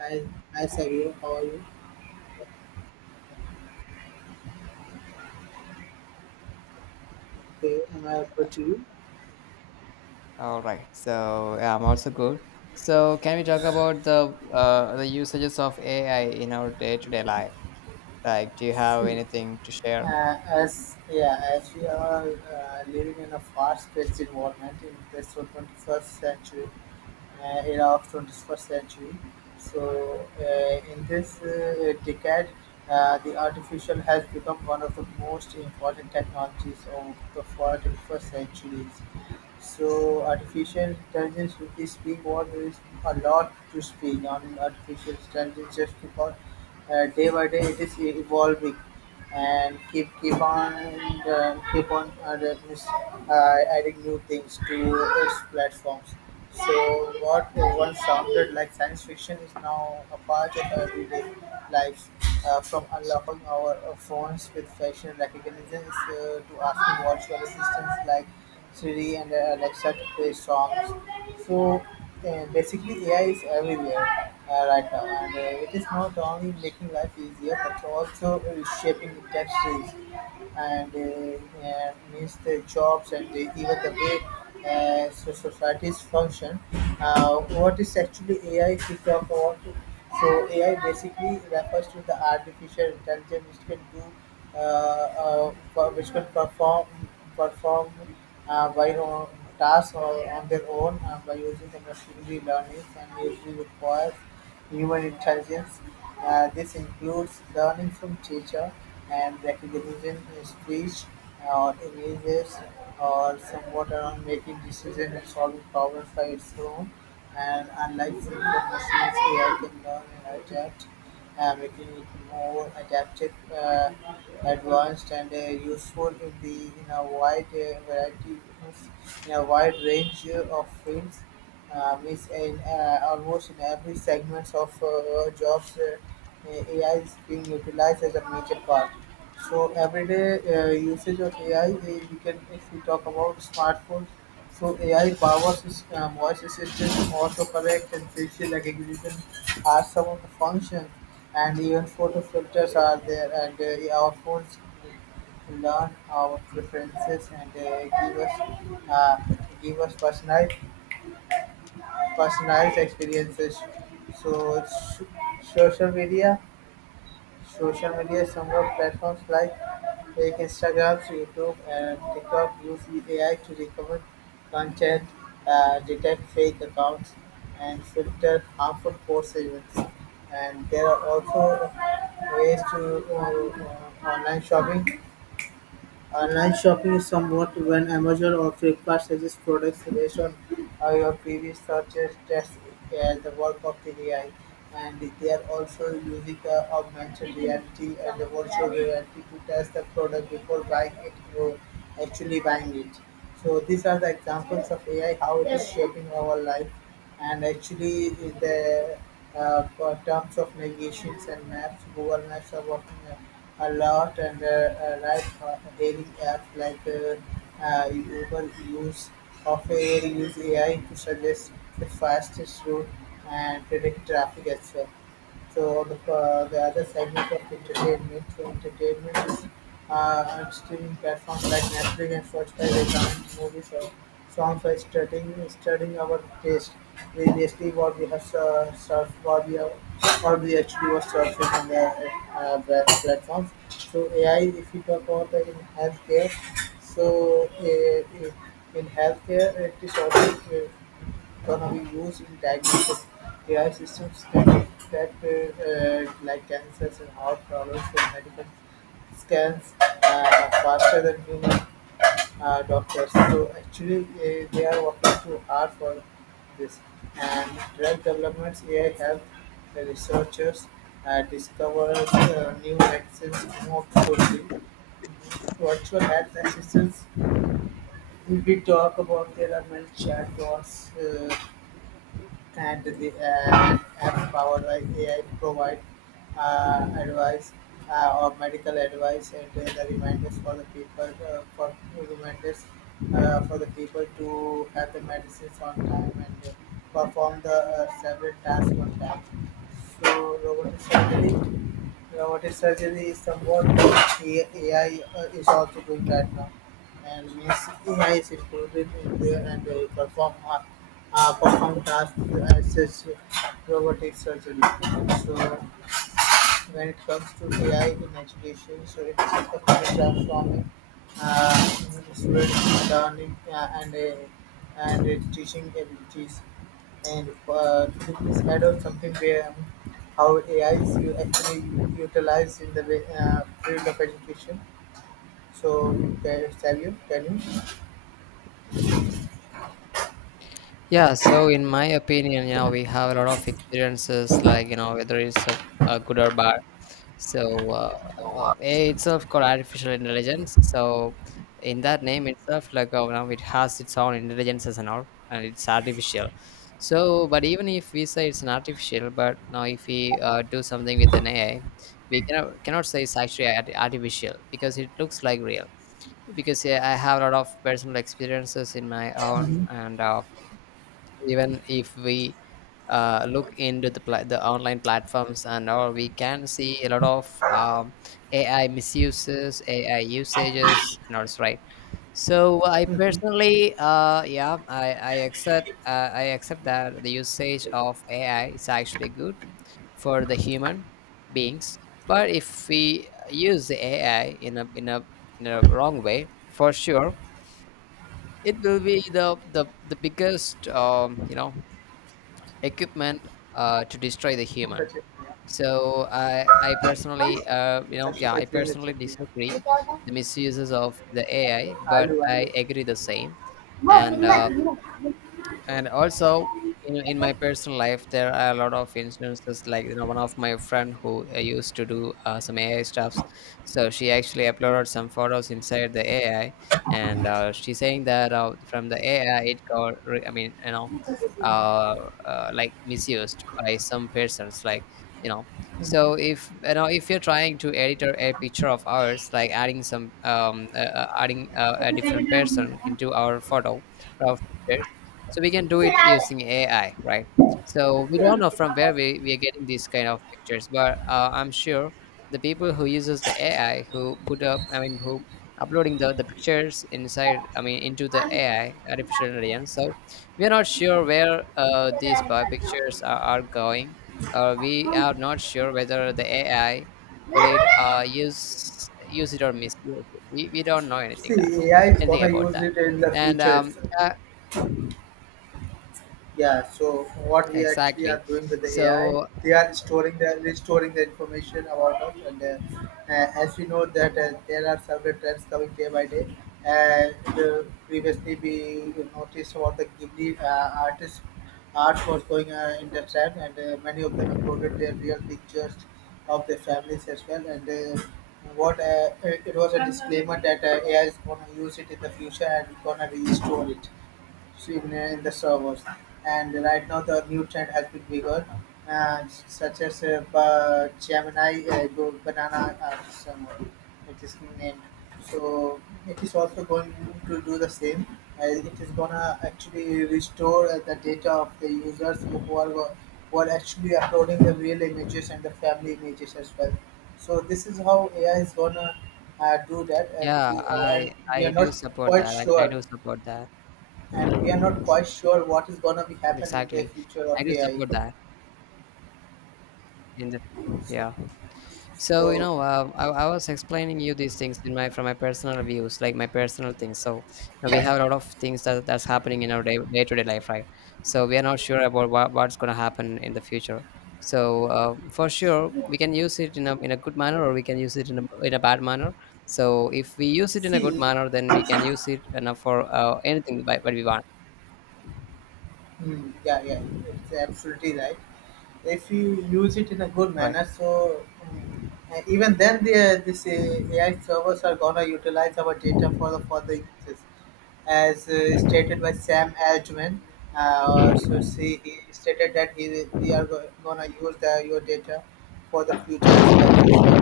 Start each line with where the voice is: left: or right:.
right: Hi, hi Savio. How are you? Okay, am I audible to you?
left: All right. So yeah, I'm also good. So can we talk about the usages of AI in our day-to-day life? Like, do you have
right: See.
left: anything to share?
right: As we are living in a fast-paced environment in this so 21st century era of 21st century, so in this decade, the artificial has become one of the most important technologies of the 21st centuries. So artificial intelligence, if we speak, what there is a lot to speak on artificial intelligence just because day by day it is evolving and keep keep on keep on this, adding new things to its platforms. So what once sounded like science fiction is now a part of our everyday lives. From unlocking our phones with facial recognition to asking virtual assistants like Siri and Alexa to play songs. So basically, AI is everywhere right now, and it is not only making life easier but also shaping industries and means the jobs and the, even the way so societies function. What is actually AI? If we talk about it, so AI basically refers to the artificial intelligence which can do for- which could perform perform by own tasks or on their own by using the machinery learning and usually requires human intelligence. This includes learning from teacher and recognition in speech or images or somewhat around making decisions and solving problems by its own. And unlike simple machines, AI can learn and adapt, making it more adaptive, advanced, and useful in the in a wide variety of in a wide range of fields. Means in almost in every segment of jobs, AI is being utilized as a major part. So everyday usage of AI, we can if we talk about smartphones, so AI powers voice assistant, autocorrect, and facial recognition are some of the functions, and even photo filters are there. And our phones learn our preferences and uh, give us personalized experiences. So it's social media Social media somewhat platforms like Instagram, YouTube, and TikTok use AI to recover content, detect fake accounts, and filter harmful posts events. And there are also ways to online shopping. Is somewhat when Amazon or Flipkart suggests products based on your previous searches. That's the work of the AI, and they are also using augmented reality and the virtual reality to test the product before buying it or actually buying it. So these are the examples of AI, how it is shaping our life. And actually, in the for terms of navigations and maps, google maps are working a lot, and right, daily apps like uber use of ai use ai to suggest the fastest route and predict traffic as well. So the other segment of entertainment, so entertainment is on streaming platforms like Netflix and Spotify. They recommend movies or songs by studying our taste. Previously, what we have surfed, what we have, what we actually was surfing on the web platforms. So AI, if we talk about the in healthcare, so in healthcare, it is also can be used in diagnosis. AI systems can detect like cancers and heart problems from medical scans faster than human doctors. So actually, they are working too hard for this. And drug developments, AI help the researchers discover new medicines more quickly. Virtual health assistants. If we talk about, there are many chatbots. And the apps powered by AI provide advice or medical advice and the reminders for the people for reminders for the people to have the medicines on time and perform the several tasks on time. So robotic surgery is somewhat, AI is also doing right now, and means AI is included in there and they perform perform tasks as such robotic surgery. So when it comes to AI in education, so it is effectively transforming uh, students' learning and teaching abilities. And could please add on something where how AI is you actually utilized in the field of education? So, can tell you, can you?
left: Yeah, so in my opinion, you know, we have a lot of experiences, like, you know, whether it's a good or bad. So AI itself called artificial intelligence. So in that name itself, now it has its own intelligences and all, and it's artificial. So, but even if we say it's an artificial, but now if we do something with an AI, we cannot say it's actually artificial because it looks like real. Because yeah, I have a lot of personal experiences in my own, and even if we look into the the online platforms and all, we can see a lot of AI misuses, AI usages, and all right. So I
right: Mm-hmm.
left: personally, yeah, I accept I accept that the usage of AI is actually good for the human beings, but if we use the AI in a wrong way, for sure, it will be the biggest you know equipment to destroy the
right: उनका
left: human.
right: Check किया
left: So I
right: कौन
left: personally,
right: सरसों का
left: I
right: train का
left: personally
right: check किया ये
left: disagree
right: क्या होता है
left: the misuses of the AI, but
right: आलू
left: I
right: आलू
left: agree the same.
right: वो
left: and
right: finger
left: uh,
right: finger
left: and also in
right: ऐसे.
left: my personal life there are a lot of instances, like you know, one of my friend who used to do some AI stuffs. So she actually uploaded some photos inside the AI, and she's saying that from the AI it got I mean, you know, uh, like misused by some persons, like you know. So if you know, if you're trying to edit a picture of ours, like adding some adding a
right: See,
left: different person into our photo, our picture, so we can do it using AI, right? So we don't know from where we are getting these kind of pictures, but I'm sure the people who uses the AI, who put up, I mean who uploading the pictures inside, I mean into the AI, artificial intelligence. So we are not sure where these pictures are going, or we are not sure whether the AI, will it use it or misuse it. We don't know anything that,
right: AI is
left: anything
right: gonna
left: about
right: use
left: that.
right: it in the
left: And
right: future itself.
left: I,
right: Yeah, so what we actually are
left: exactly.
right: doing with the AI,
left: So
right: they are storing, the restoring the information about us, and as we know that there are several trends coming day by day. And previously, we noticed about the Ghibli artist art was going in the trend, and many of them uploaded their real pictures of their families as well. And what it was a disclaimer that AI is gonna use it in the future and gonna restore it, seen in the servers. And right now, the new trend has been bigger, such as Gemini, Banana, somewhere it is named. So it is also going to do the same. It is gonna actually restore the data of the users who are who are actually uploading the real images and the family images as well. So this is how AI is gonna do that, and
left: yeah,
right: we,
left: I
right: are
left: I do
right: not
left: support
right: quite
left: that. I
right: sure,
left: do support that.
right: and we are not quite sure what is going to be happen in the
left: Exactly.
right: future
left: I
right: of
left: do
right: AI.
left: support that in the,
right: So,
left: yeah. So you
right: so,
left: know, I was explaining you these things in my, from my personal views, like my personal things. So you know, we have a lot of things that that's happening in our day to day life, right? So we are not sure about what's going to happen in the future. So for sure, we can use it in a good manner, or we can use it in a bad manner. So if we use it in a good
right: see,
left: manner, then we can use it enough for anything by what we want,
right: mm, yeah, yeah, it's absolutely right. If you use it in a good
left: right?
right: manner, so mm, and even then, the this AI servers are gonna utilize our data for the uses, as stated by Sam Altman. So see, he stated that we are gonna use the, your data for the future aspects as well.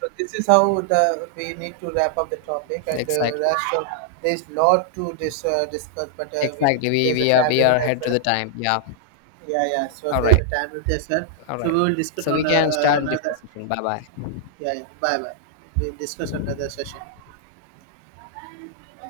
right: So this is how the we need to wrap up the topic, and
left: Exactly,
right: rest of there's lot to discuss, but we,
left: exactly. We
right: there's a
left: we are
right: time
left: we are
right: limit as
left: ahead to
right: well.
left: the time. Yeah.
right: Yeah, yeah. So
left: All
right: there's a
left: right.
right: time limit as well.
left: All
right: So
left: right.
right: we will discuss
left: So we
right: on
left: can start in different
right: another.
left: session. Bye bye.
right: Yeah, yeah. Bye, bye. We'll discuss another session.